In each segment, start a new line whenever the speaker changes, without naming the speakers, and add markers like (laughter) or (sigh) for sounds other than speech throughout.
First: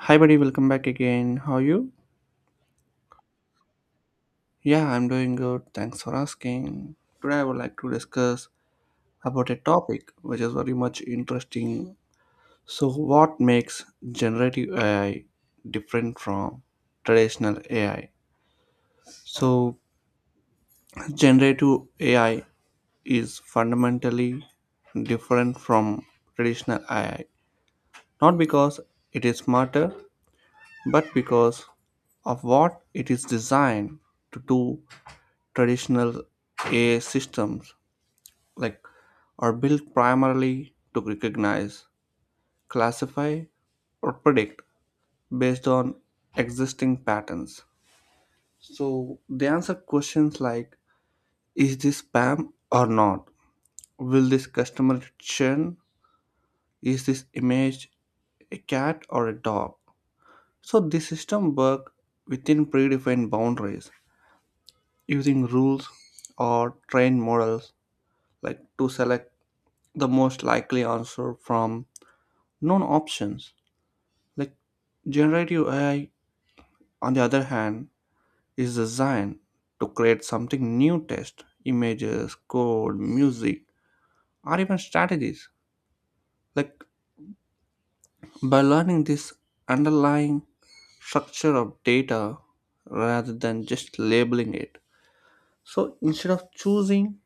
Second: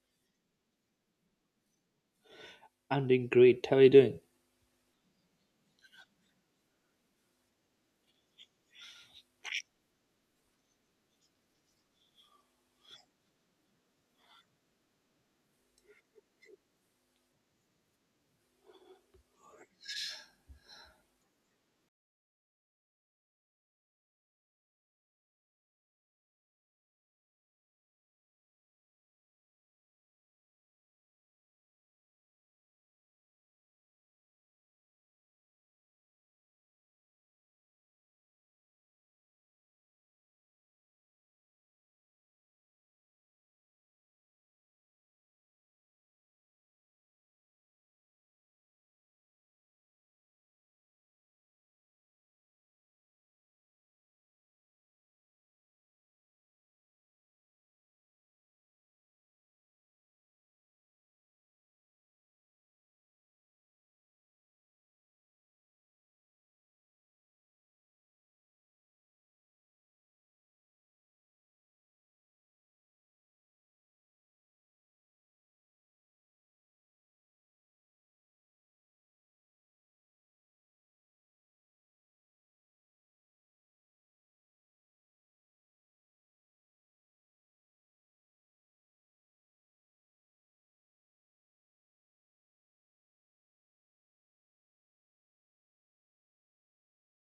Hi, buddy, welcome back again. How are you?
I'm doing great. How are you doing?
Yeah, I'm doing good. Thanks for asking. Today, I would like to discuss about a topic which is very much interesting. So, what makes generative AI different from traditional AI? So, generative AI is fundamentally different from traditional AI, not because it is smarter, but because of what it is designed to do. Traditional AI systems like are built primarily to recognize, classify, or predict based on existing patterns. So they answer questions like, is this spam or not? Will this customer churn? Is this image a cat or a dog? So the system work within predefined boundaries using rules or trained models like to select the most likely answer from known options. Like generative AI, on the other hand, is designed to create something new: text, images, code, music, or even strategies. Like by learning this underlying structure of data rather than just labeling it. So instead of choosing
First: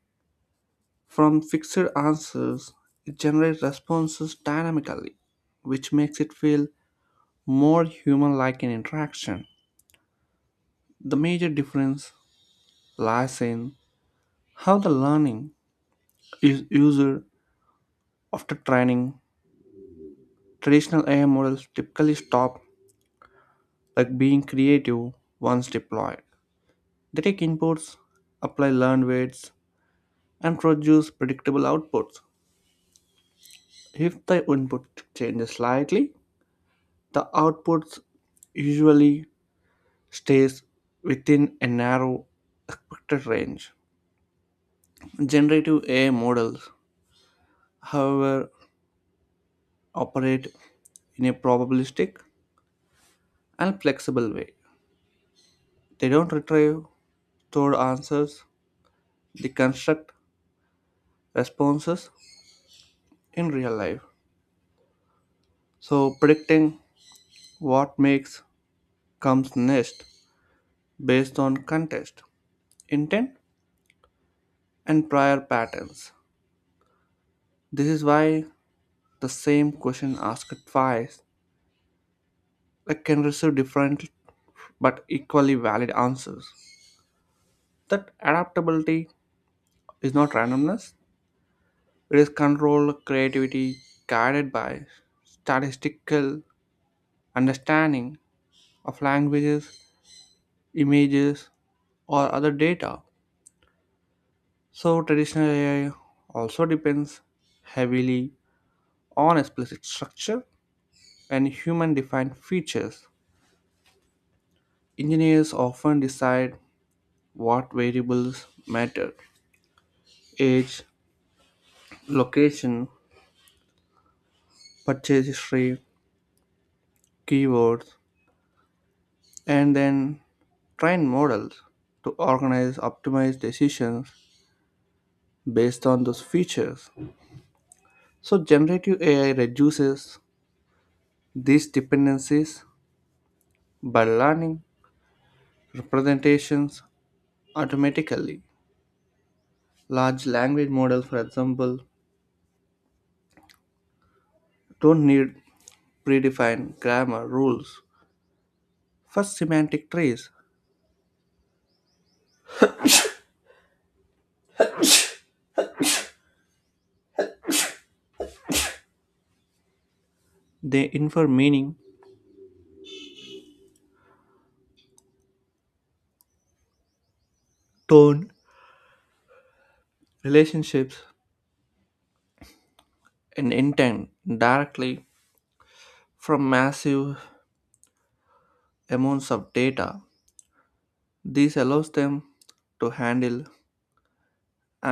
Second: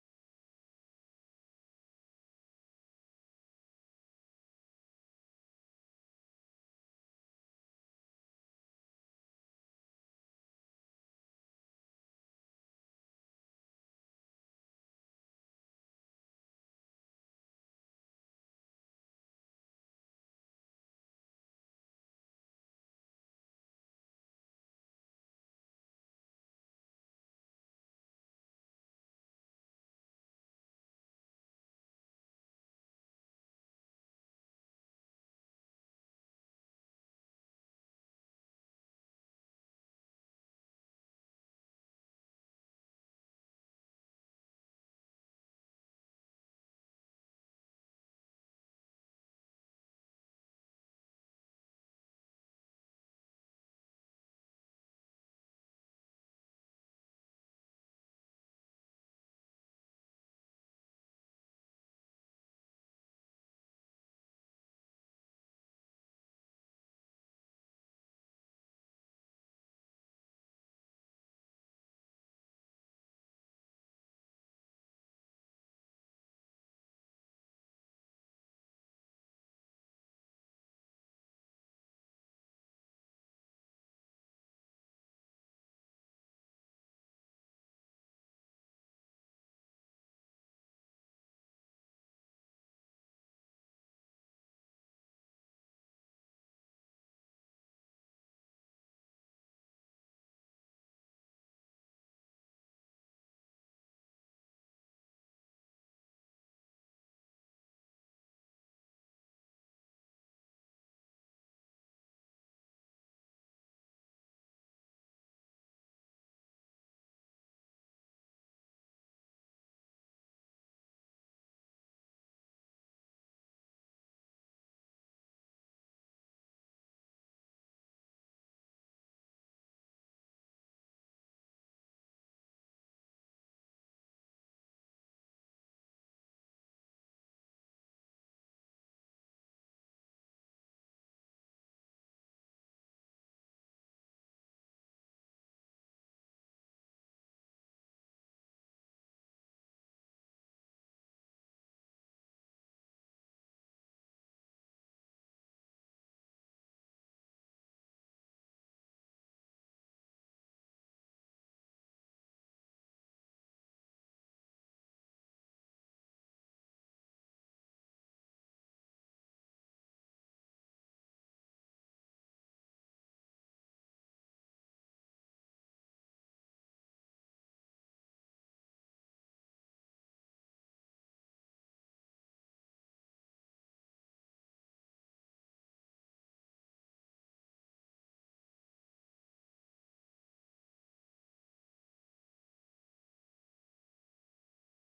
from fixed answers, it generates responses dynamically, which makes it feel more human like an interaction. The major difference lies in how the learning is used after training. Traditional AI models typically stop like being creative once deployed. They take inputs, apply learned weights, and produce predictable outputs. If the input changes slightly, the output usually stays within a narrow expected range. Generative AI models, however, operate in a probabilistic and flexible way. They don't retrieve stored answers, they construct responses in real life. So, predicting what makes comes next based on context, intent, and prior patterns. This is why the same question asked twice like, can receive different but equally valid answers. That adaptability is not randomness, it is controlled creativity guided by statistical understanding of languages, images, or other data. So, traditional AI also depends heavily on explicit structure and human defined features. Engineers often decide what variables matter: age, location, purchase history, keywords, and then train models to organize optimize decisions based on those features. So generative AI reduces these dependencies by learning representations automatically. Large language models, for example, don't need predefined grammar rules for semantic trees. They infer meaning, tone, relationships, and intent directly from massive amounts of data. This allows them to handle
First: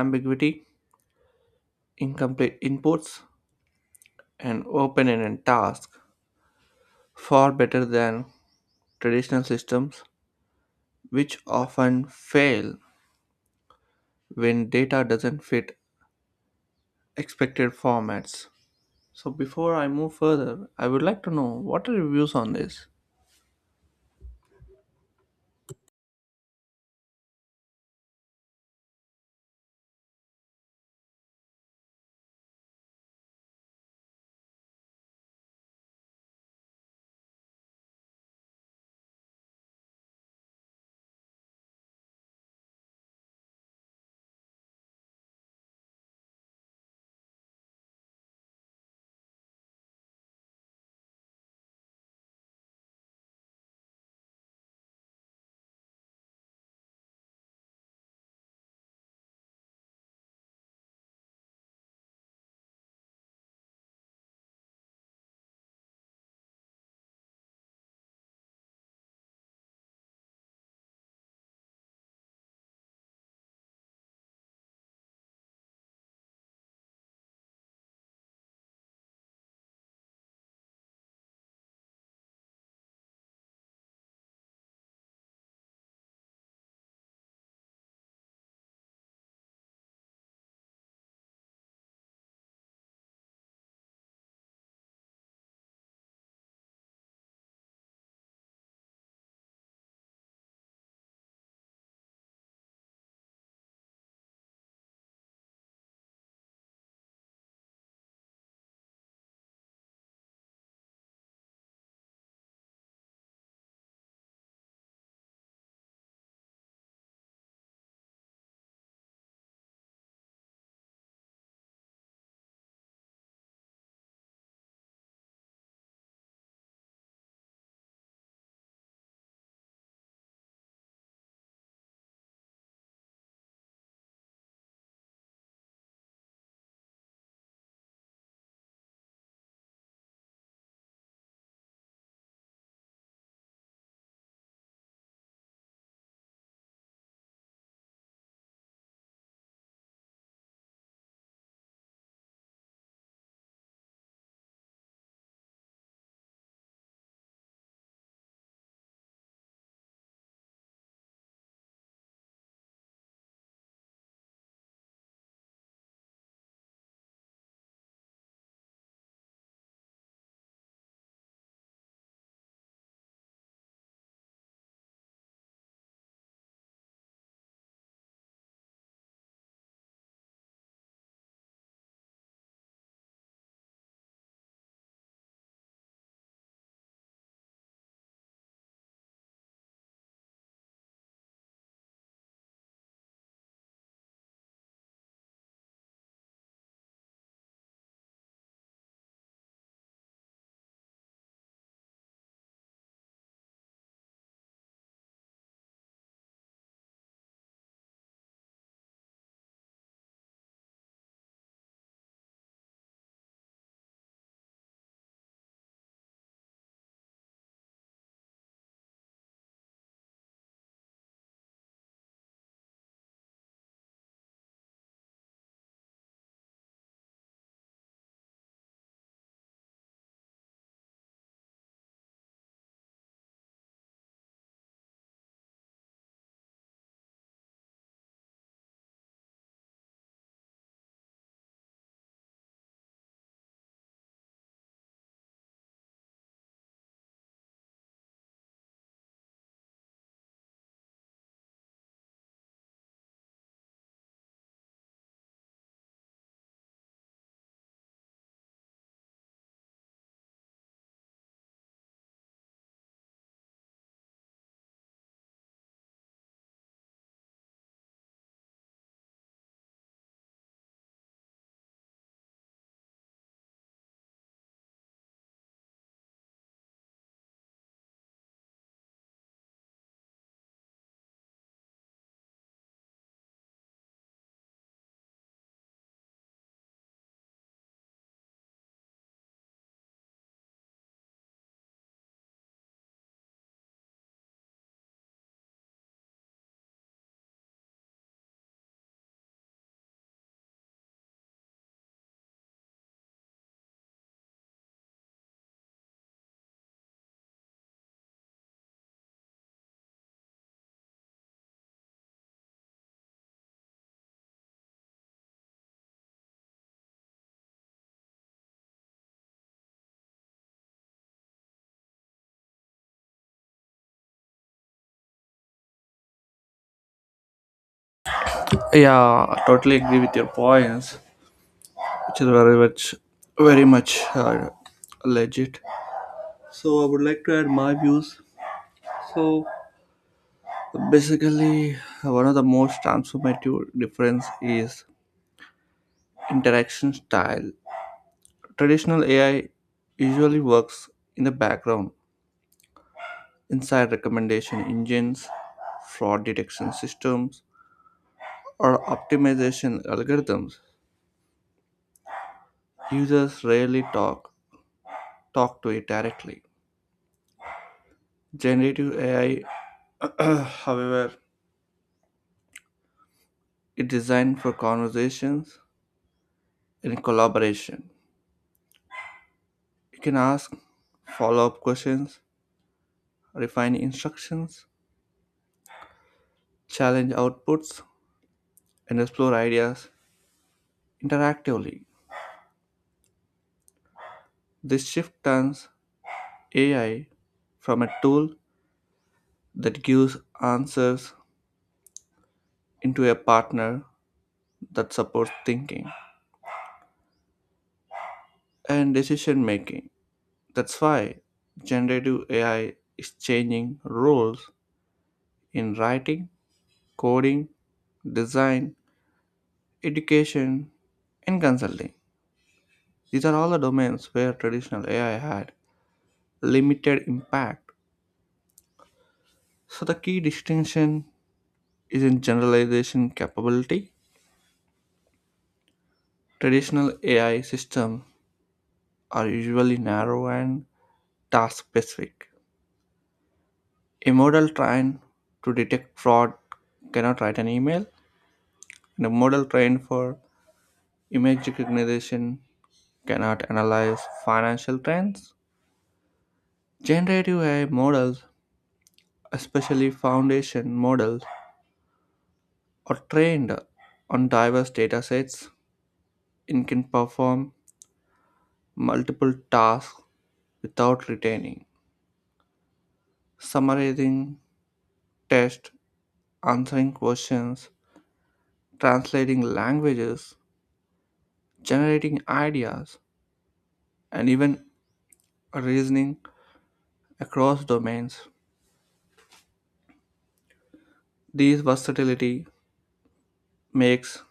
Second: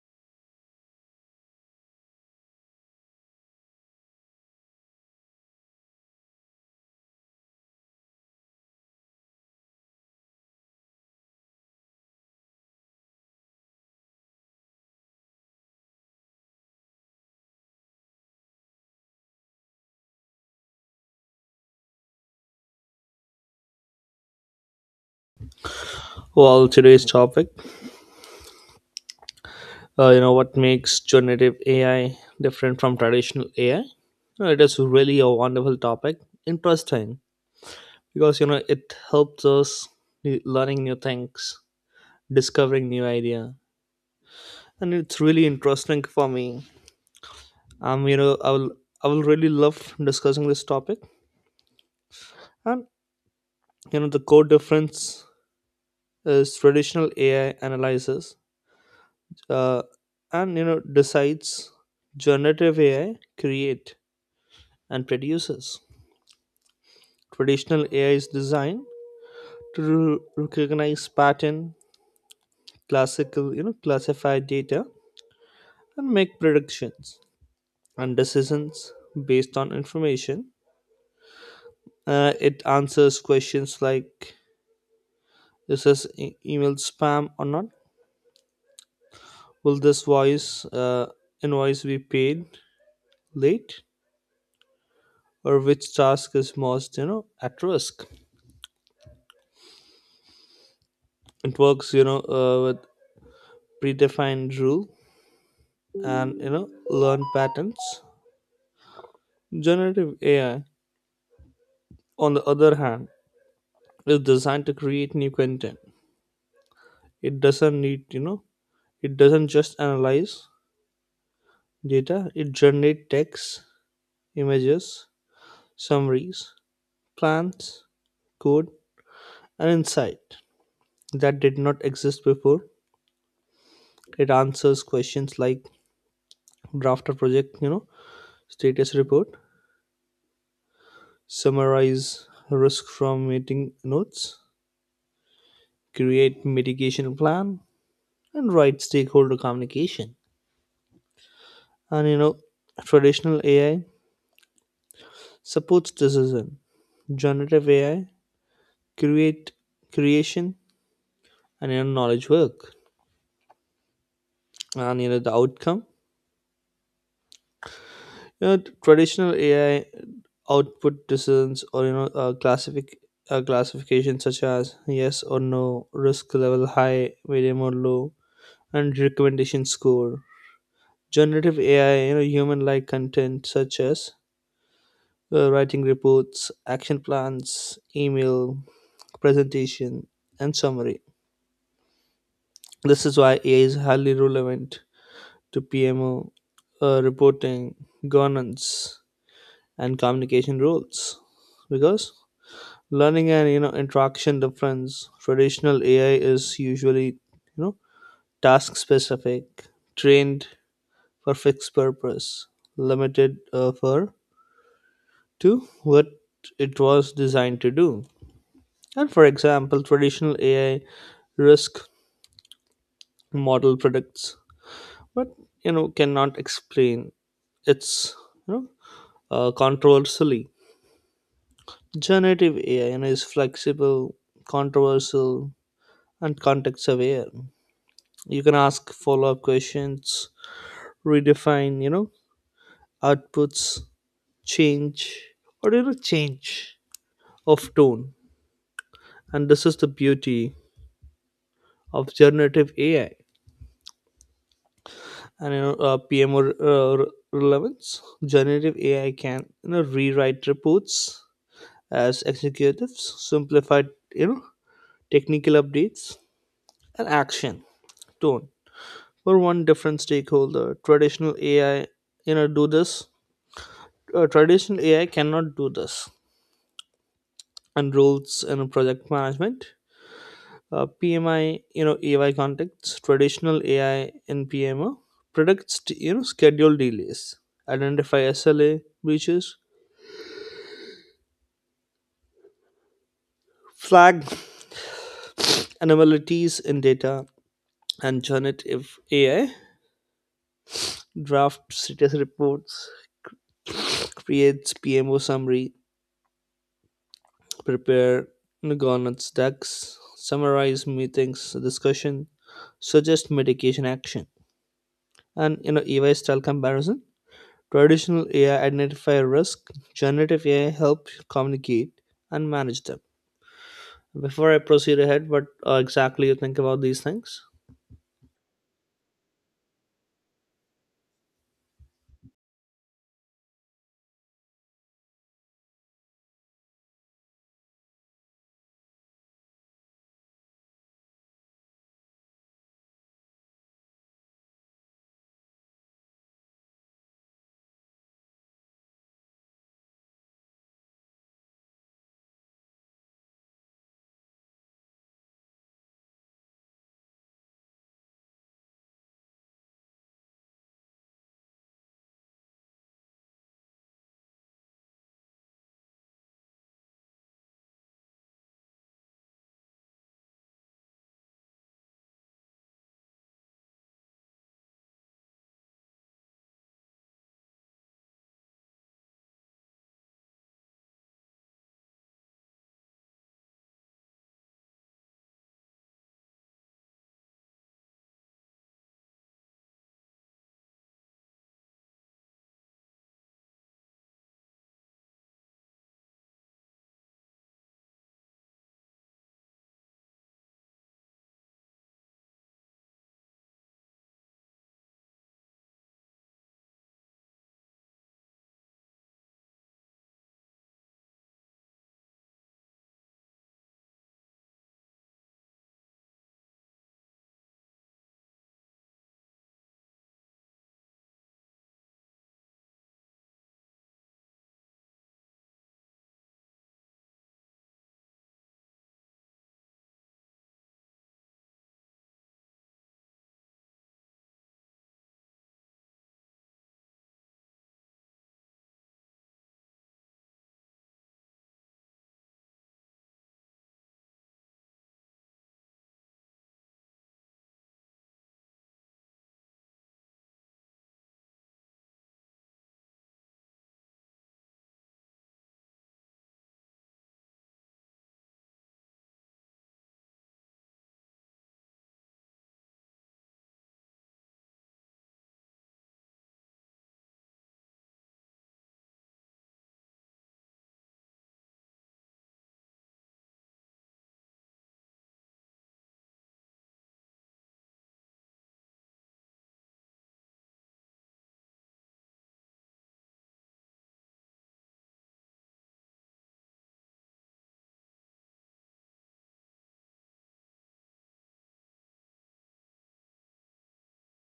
ambiguity, incomplete inputs, and open ended tasks far better than traditional systems, which often fail when data doesn't fit expected formats. So, before I move further, I would like to know what are your views on this?
Well, today's topic, what makes generative AI different from traditional AI? You know, it is really a wonderful topic. Interesting because you know it helps us learning new things, discovering new idea, and it's really interesting for me. Um, you know, I will I will really love discussing this topic. And you know, the core difference is traditional AI analysis uh, and you know decides generative ai create and produces. Traditional ai is designed to recognize pattern, classical you know classify data and make predictions and decisions based on information. It answers questions like is this email spam or not, will this voice invoice be paid late, or which task is most you know at risk. It works you know with predefined rule and you know learn patterns. Generative ai on the other hand is designed to create new content. It doesn't need you know it doesn't just analyze data, it generates text, images, summaries, plans, code, and insight that did not exist before. It answers questions like draft a project you know status report, summarize risk from meeting notes, create mitigation plan, and write stakeholder communication. And you know, traditional AI supports decision, generative AI create creation and you know, knowledge work. And you know the outcome. You know, traditional AI output decisions or you know classification such as yes or no, risk level high, medium or low, and recommendation score. Generative AI, you know, human-like content such as writing reports, action plans, email, presentation, and summary. This is why AI is highly relevant to PMO reporting, governance, and communication roles because learning and you know interaction difference. Traditional ai is usually you know task specific, trained for fixed purpose, limited for to what it was designed to do. And for example, traditional AI risk model predicts, but you know cannot explain its you know controversially. Generative AI you know, is flexible, controversial, and context aware. You can ask follow up questions, redefine you know outputs, change or you know change of tone. And this is the beauty of generative AI and you know re- relevance. Generative AI can you know rewrite reports as executives, simplified you know technical updates and action tone for one different stakeholder. Traditional AI you know do this. Uh, Traditional AI cannot do this. And roles in project management, PMI you know AI contexts, traditional AI in PMO predicts you know schedule delays, identify SLA breaches, flag anomalies in data, and generative AI, draft status reports, creates PMO summary, prepare governance decks, summarize meetings, discussion, suggest mitigation action. And you know, AI style comparison. Traditional AI identify risk, generative AI help communicate and manage them. Before I proceed ahead, what exactly you think about these things?
Yeah, I totally agree with your points, which is very much, very much legit. So I would like to add my views. So basically, one of the most transformative difference is interaction style. Traditional AI usually works in the background, inside recommendation engines, fraud detection systems, or optimization algorithms. Users rarely talk to it directly. Generative AI, (clears throat) however, is designed for conversations and collaboration. You can ask follow-up questions, refine instructions, challenge outputs, and explore ideas interactively. This shift turns AI from a tool that gives answers into a partner that supports thinking and decision making. That's why generative AI is changing roles in writing, coding, design, education, and consulting. These are all the domains where traditional AI had limited impact. So, the key distinction is in generalization capability. Traditional AI systems are usually narrow and task specific. A model trained to detect fraud cannot write an email, and a model trained for image recognition cannot analyze financial trends. Generative AI models, especially foundation models, are trained on diverse data sets and can perform multiple tasks without retaining, summarizing, tests, answering questions, translating languages, generating ideas, and even reasoning across domains. This versatility makes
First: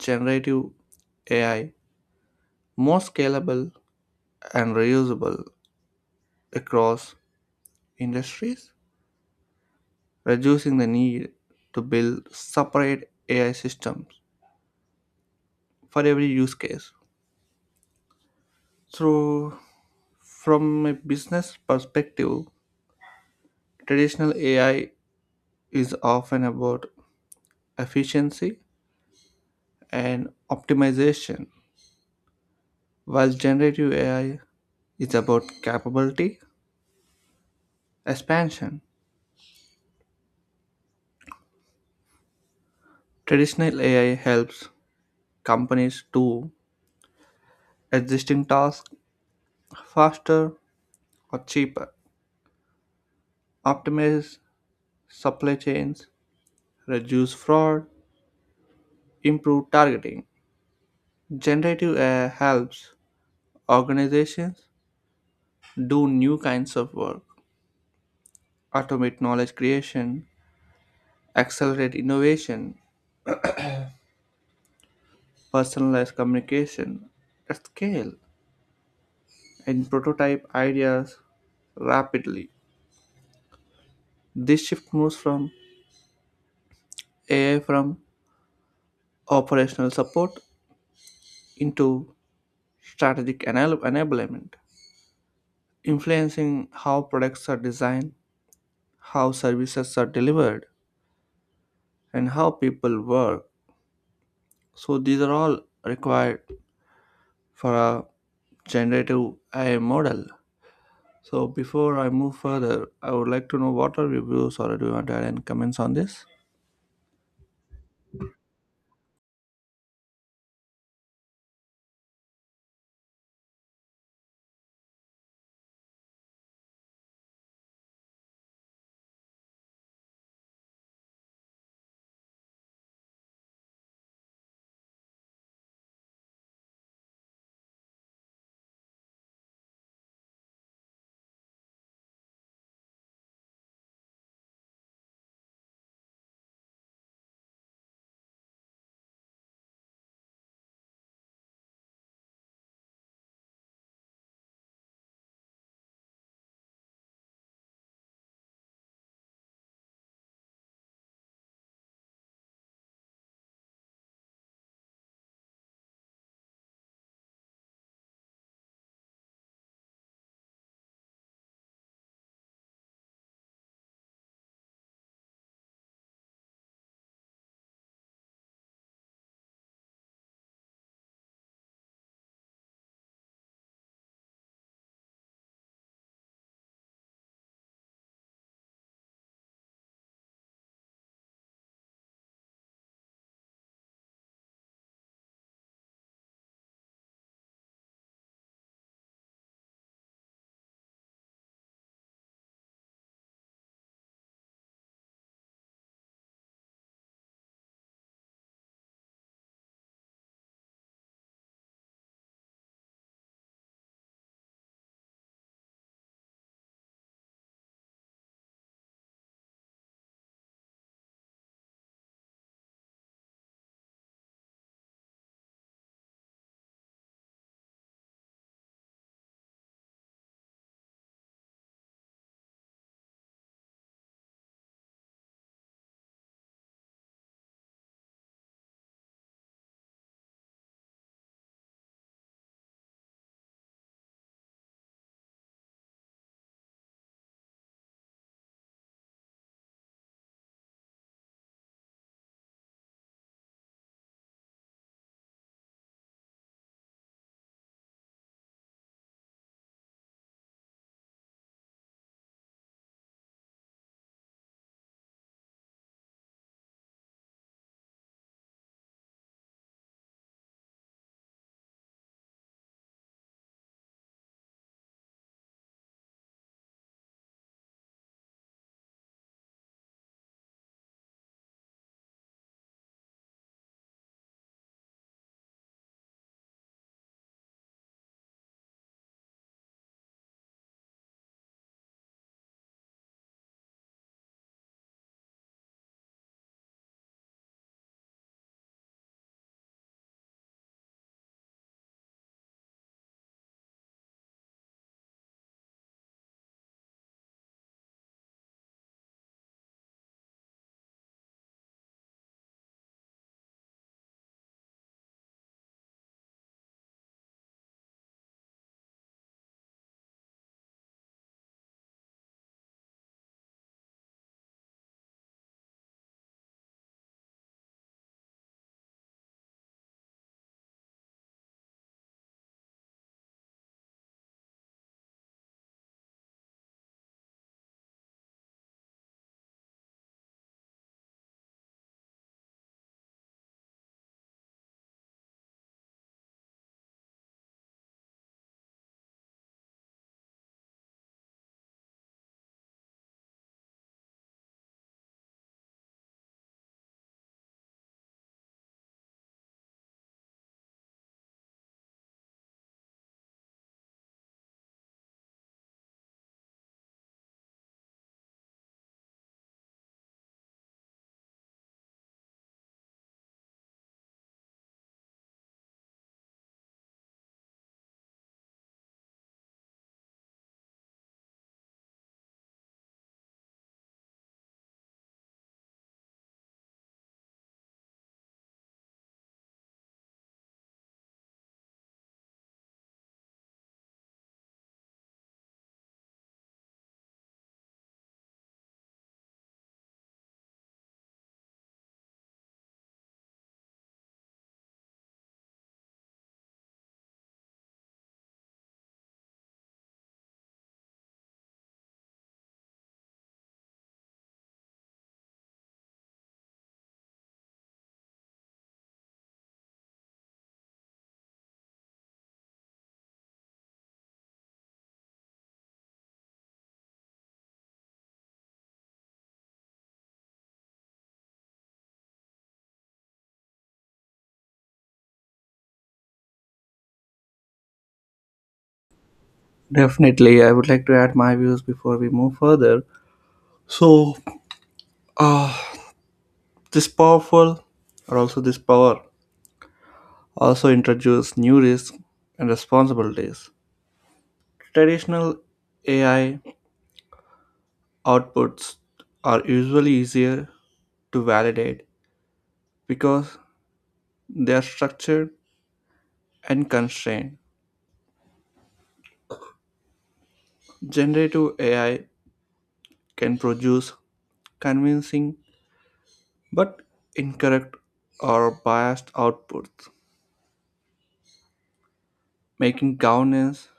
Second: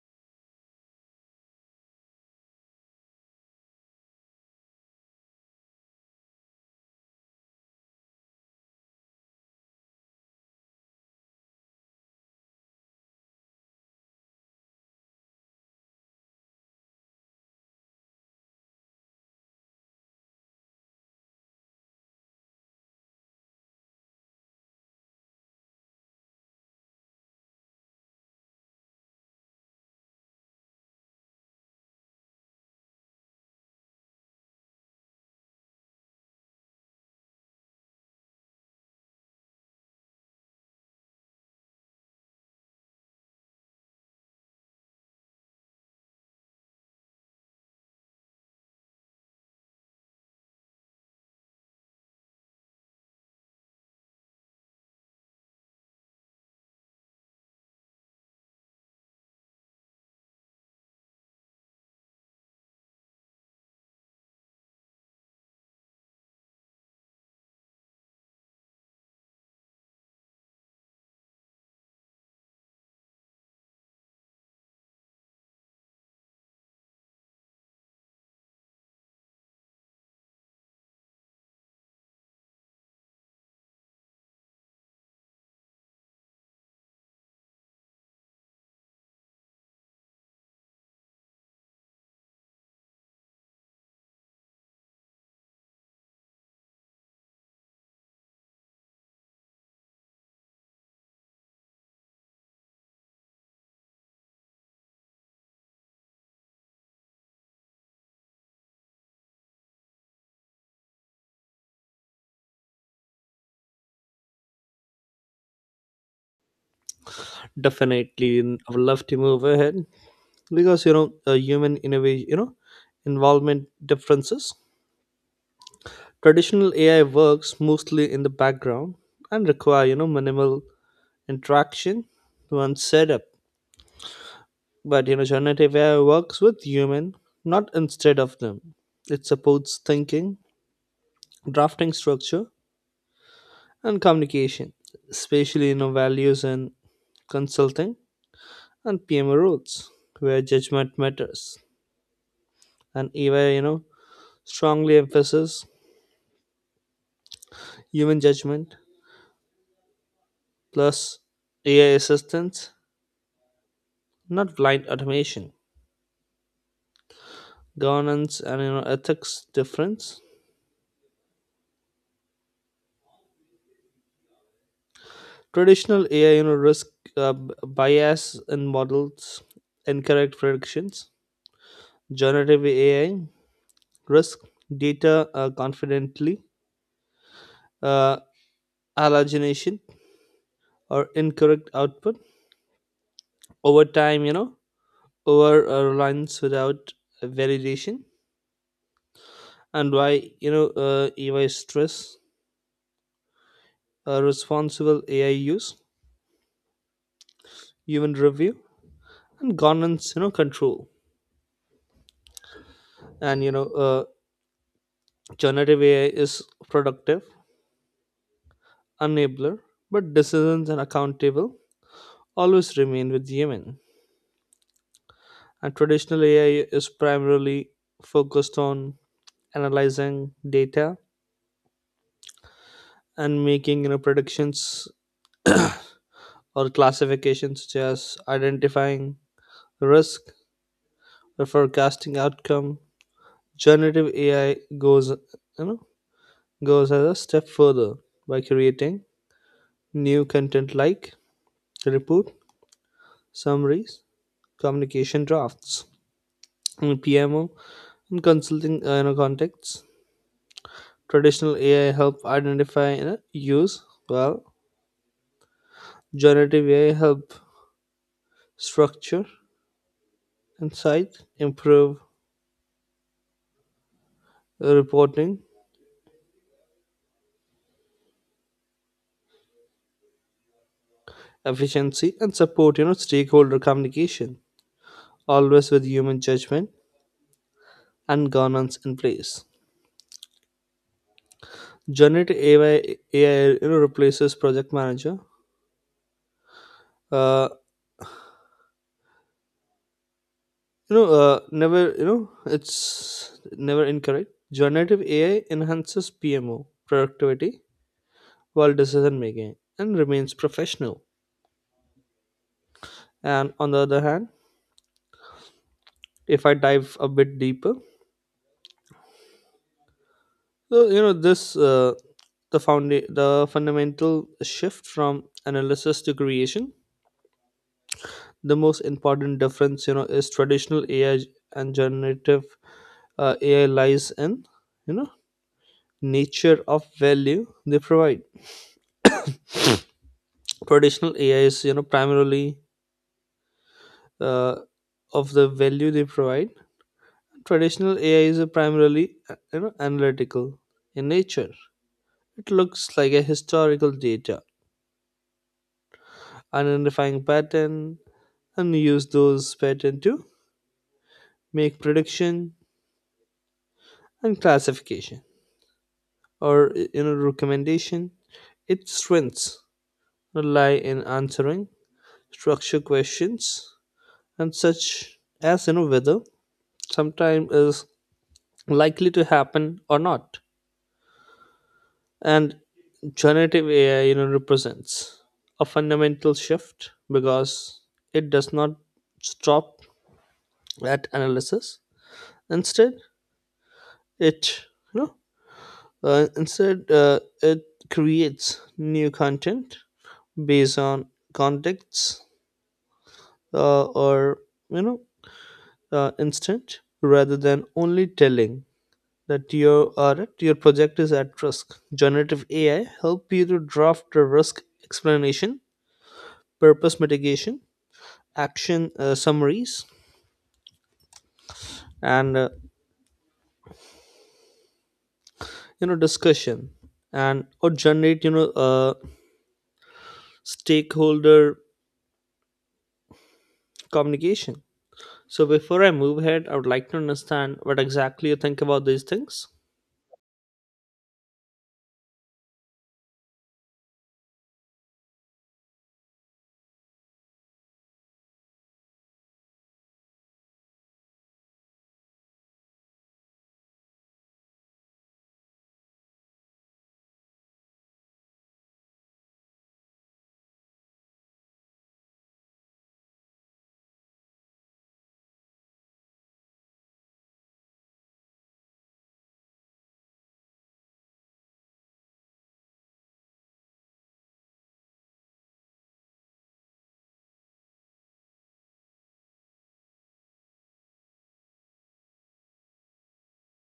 generative AI more scalable and reusable across industries, reducing the need to build separate AI systems for every use case. So, from a business perspective, traditional AI is often about efficiency, and optimization, while generative AI is about capability expansion. Traditional AI helps companies do existing tasks faster or cheaper, optimize supply chains, reduce fraud, improve targeting. Generative AI helps organizations do new kinds of work, automate knowledge creation, accelerate innovation, personalized communication at scale and prototype ideas rapidly. This shift moves from AI from operational support into strategic enablement, influencing how products are designed, how services are delivered, and how people work. So these are all required for a generative AI model. So before I move further, I would like to know what are your views or do you want to add any comments on this?
Definitely, I would love to move ahead because you know human innovation you know involvement differences. Traditional ai works mostly in the background and require you know minimal interaction when set up, but you know generative ai works with human, not instead of them. It supports thinking, drafting structure, and communication, especially you know values in consulting and pmo roles where judgment matters, and ai you know strongly emphasizes human judgment plus AI assistance, not blind automation. Governance and you know ethics difference. Traditional AI you know risk bias in models, incorrect predictions. Generative AI risk data confidently, uh, hallucination or incorrect output over time. You know over reliance without validation, and why you know EY stress responsible AI use, human review, and governance you know control. And you know generative ai is productive enabler but decisions and accountable always remain with human. And traditional ai is primarily focused on analyzing data and making you know predictions or classifications such as identifying risk or forecasting outcome. Generative ai goes you know goes as a step further by creating new content like report summaries, communication drafts, and PMO and consulting you know, contexts. Traditional AI help identify and use, well, generative AI help structure, insight, improve reporting efficiency, and support you know stakeholder communication, always with human judgment and governance in place. Generative AI, you know, replaces project manager, uh, you know never you know it's never incorrect. Generative ai enhances pmo productivity while decision making and remains professional. And on the other hand, if I dive a bit deeper, so you know this the found the fundamental shift from analysis to creation, the most important difference you know is traditional ai and generative ai lies in you know nature of value they provide. Traditional AI is you know primarily uh, of the value they provide. Traditional AI is a primarily you know analytical in nature. It looks like a historical data, identifying pattern and use those pattern to make prediction and classification or you know recommendation. Its strengths rely in answering structure questions and such as you know whether sometimes is likely to happen or not. And generative AI, you know, represents a fundamental shift because it does not stop at analysis. Instead, it you know, it creates new content based on contexts or you know instant rather than only telling that you are your project is at risk. Generative AI help you to draft a risk explanation, purpose mitigation, action summaries, and you know discussion, and or generate you know stakeholder communication. So before I move ahead, I would like to understand what exactly you think about these things.
Definitely, I would like to add my views before we move further. So, uh, this powerful, or also this power, also introduce new risks and responsibilities. Traditional AI outputs are usually easier to validate because they are structured and constrained. Generative AI can produce convincing but incorrect or biased outputs, making governance,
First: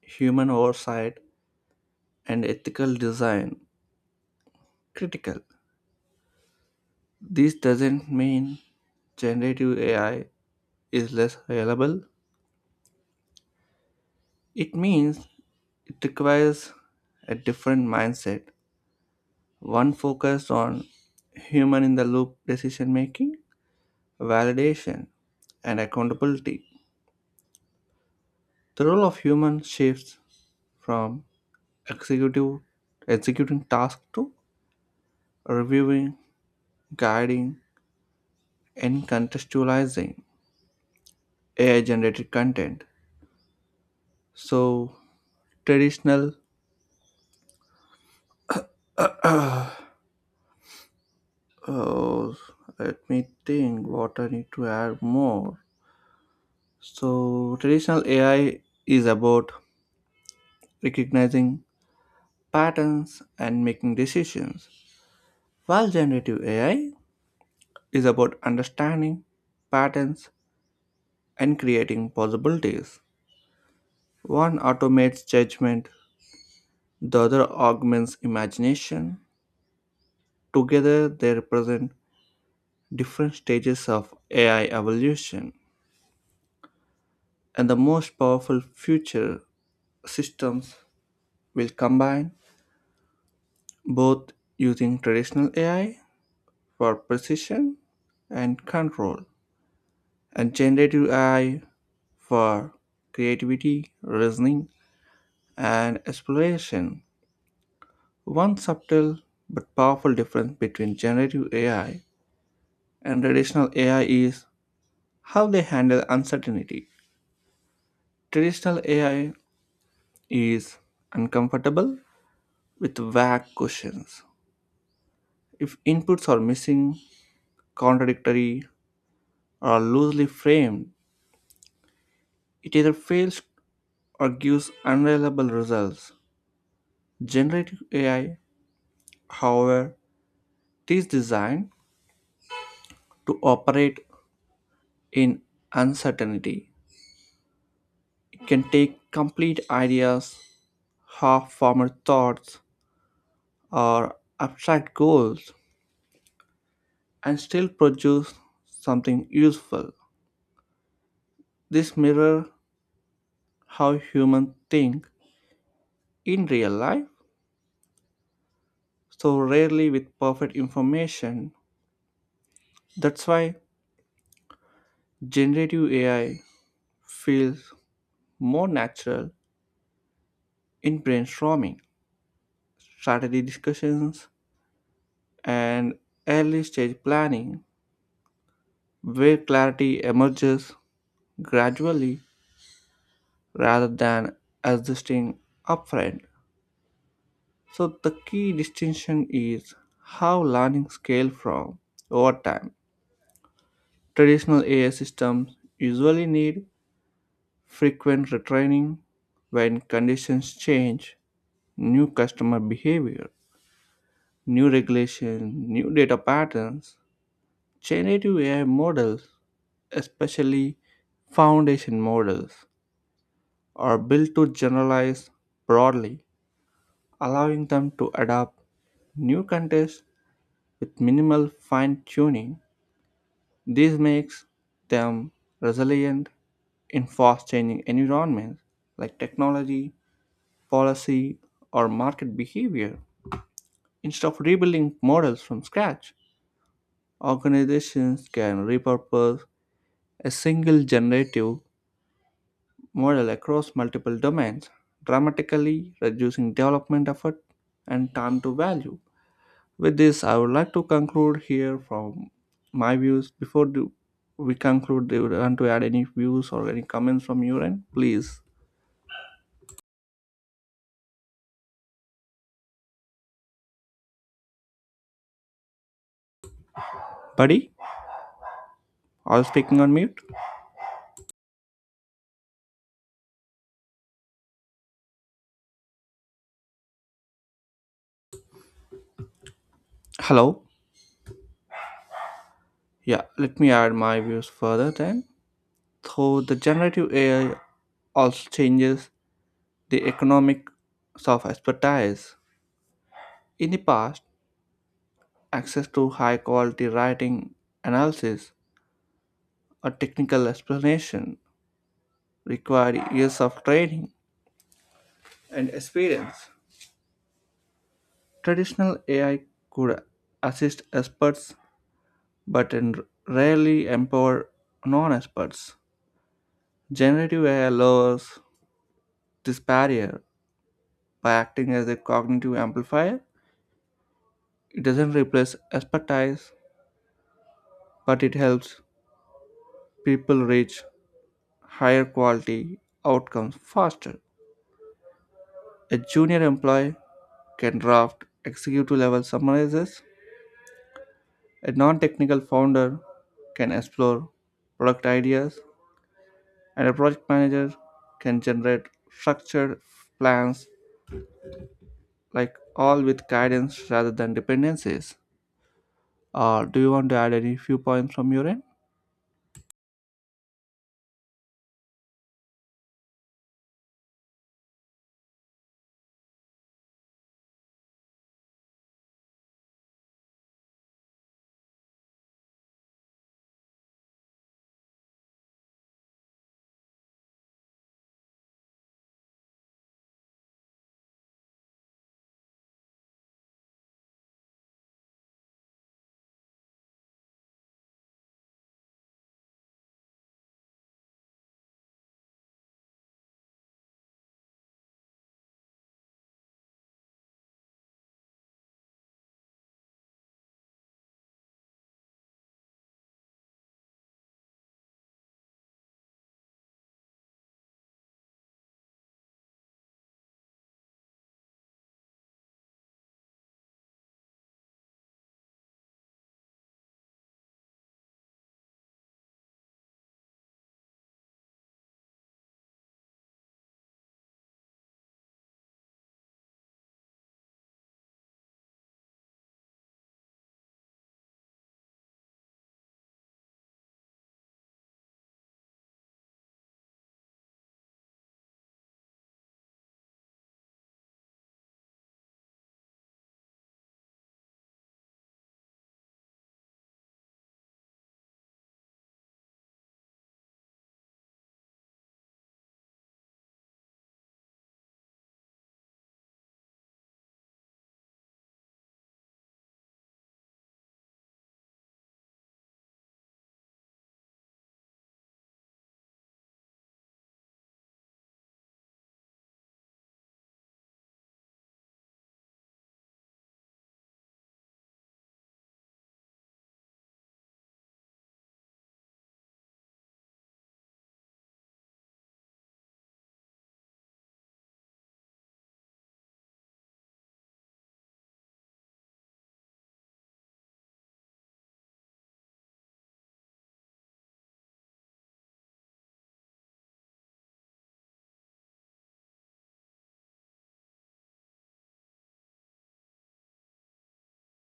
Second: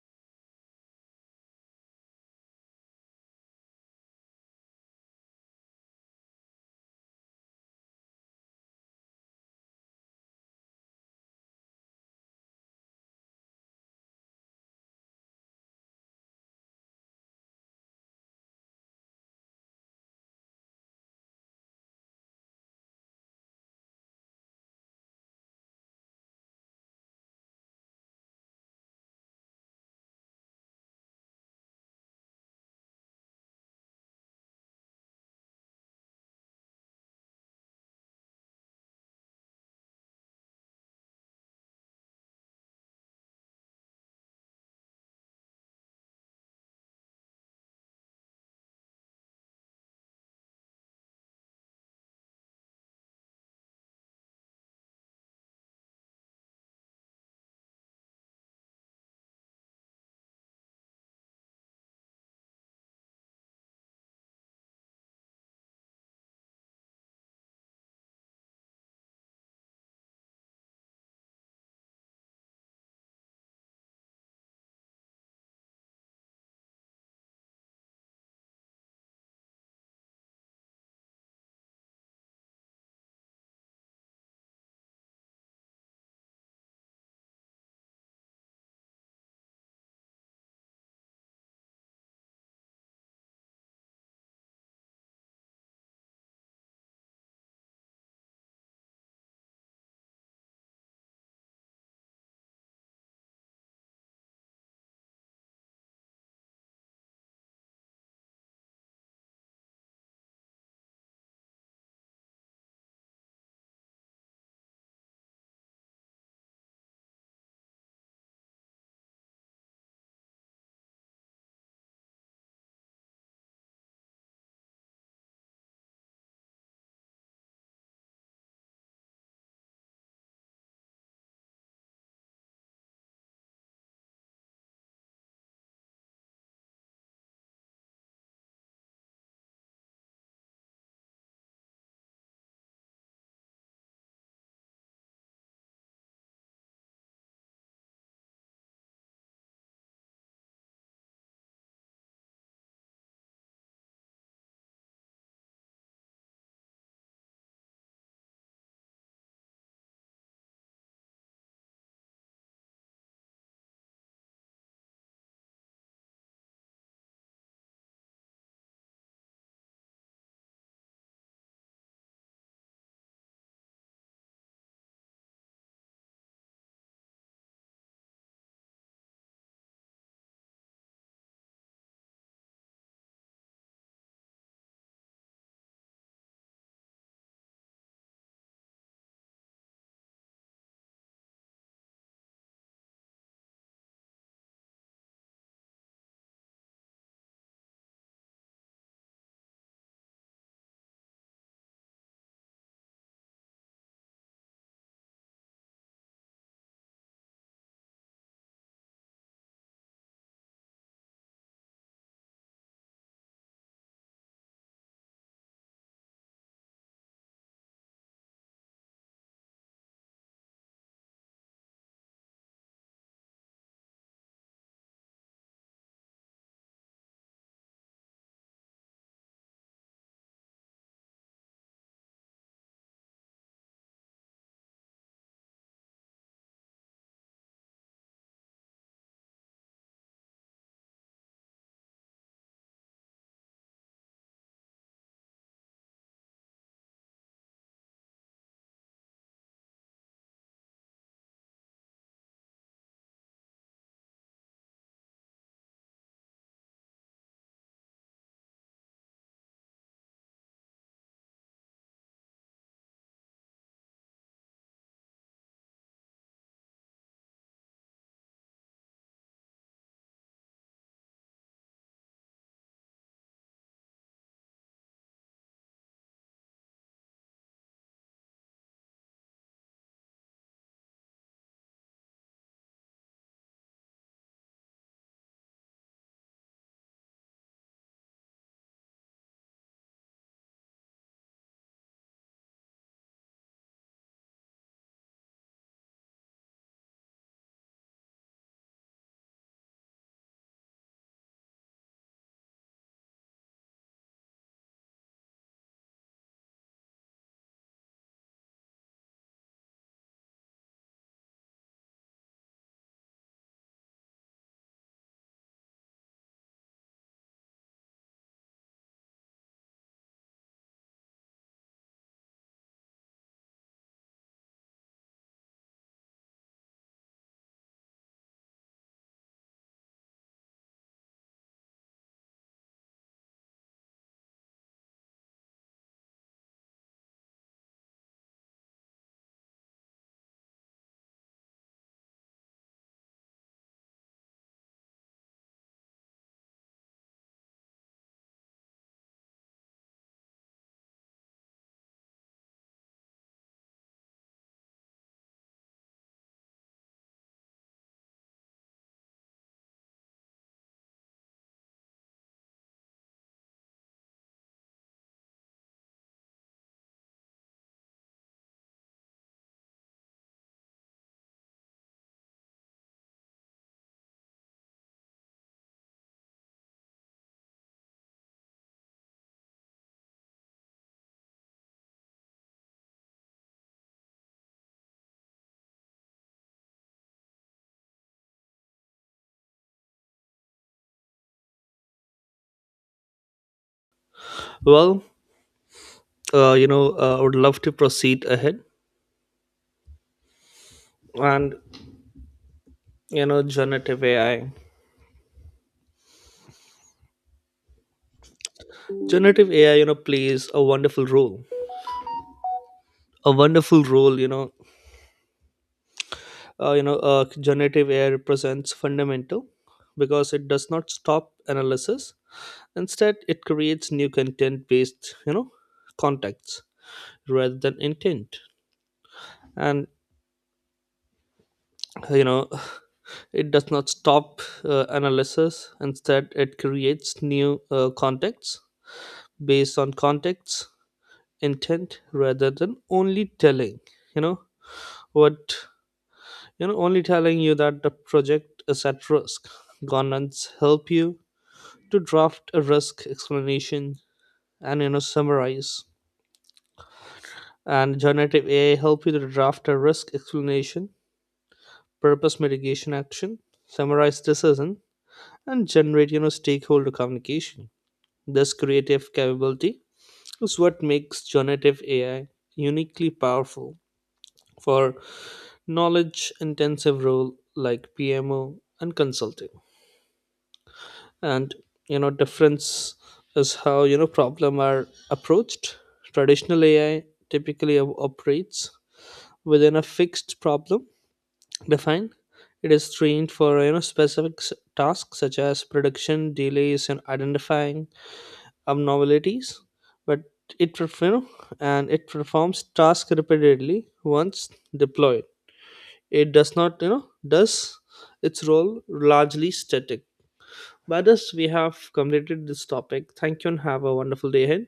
human oversight, and ethical design critical. This doesn't mean generative AI is less reliable. It means it requires a different mindset, one focused on human in the loop decision making, validation, and accountability. The role of human shifts from executive executing tasks to reviewing, guiding, and contextualizing AI generated content. So traditional. (clears throat) Oh, let me think what I need to add more. So traditional AI is about recognizing patterns and making decisions, while generative AI is about understanding patterns and creating possibilities. One automates judgment, the other augments imagination. Together, they represent different stages of AI evolution, and the most powerful future systems will combine both, using traditional AI for precision and control and generative AI for creativity, reasoning, and exploration. One subtle but powerful difference between generative AI and traditional AI is how they handle uncertainty. Traditional AI is uncomfortable with vague questions. If inputs are missing, contradictory, or loosely framed, it either fails or gives unreliable results. Generative AI, however, is designed to operate in uncertainty. It can take complete ideas, half formed thoughts, or abstract goals and still produce something useful. This mirrors how humans think in real life, so rarely with perfect information. That's why generative AI feels more natural in brainstorming, strategy discussions, and early stage planning, where clarity emerges gradually rather than existing upfront. So, the key distinction is how learning scale from over time. Traditional AI systems usually need frequent retraining when conditions change, new customer behavior, new regulations, new data patterns. Generative AI models, especially foundation models, are built to generalize broadly, allowing them to adapt new contexts with minimal fine tuning. This makes them resilient in fast changing environments like technology policy, or market behavior. Instead of rebuilding models from scratch, organizations can repurpose a single generative model across multiple domains, dramatically reducing development effort and time to value. With this, I would like to conclude here from my views. Before we conclude, do you want to add any views or any comments from your end? Please, buddy, are speaking on mute? Hello? Yeah, let me add my views further then. Though the generative AI also changes the economics of expertise. In the past, access to high quality writing, analysis, or technical explanation required years of training and experience. Traditional AI could assist experts but rarely empower non experts. Generative AI lowers this barrier by acting as a cognitive amplifier. It doesn't replace expertise but it helps people reach higher quality outcomes faster. A junior employee can draft executive level summaries. A non technical founder can explore product ideas, and a project manager can generate structured plans like all with guidance rather than dependencies. Do you want to add any few points from your end?
Well, I would love to proceed ahead and you know generative AI. Generative AI, you know, plays a wonderful role you know Generative ai represents fundamental because it does not stop analysis, instead it creates new content based you know contexts rather than intent. And uh, you know (sighs) it does not stop analysis, instead it creates new contexts based on contexts intent rather than only telling you know what you know only telling you that the project is at risk. Governance help you to draft a risk explanation and you know summarize, and generative ai help you to draft a risk explanation, purpose mitigation action, summarize decision, and generate you know stakeholder communication. This creative capability is what makes generative ai uniquely powerful for knowledge intensive role like pmo and consulting. And you know difference is how you know problem are approached. Traditional ai typically operates within a fixed problem defined. It is trained for you know specific tasks such as prediction delays and identifying abnormalities, but it and it performs tasks repeatedly once deployed. It does not you know does its role largely static. By this, we have completed this topic. Thank you and have a wonderful day ahead.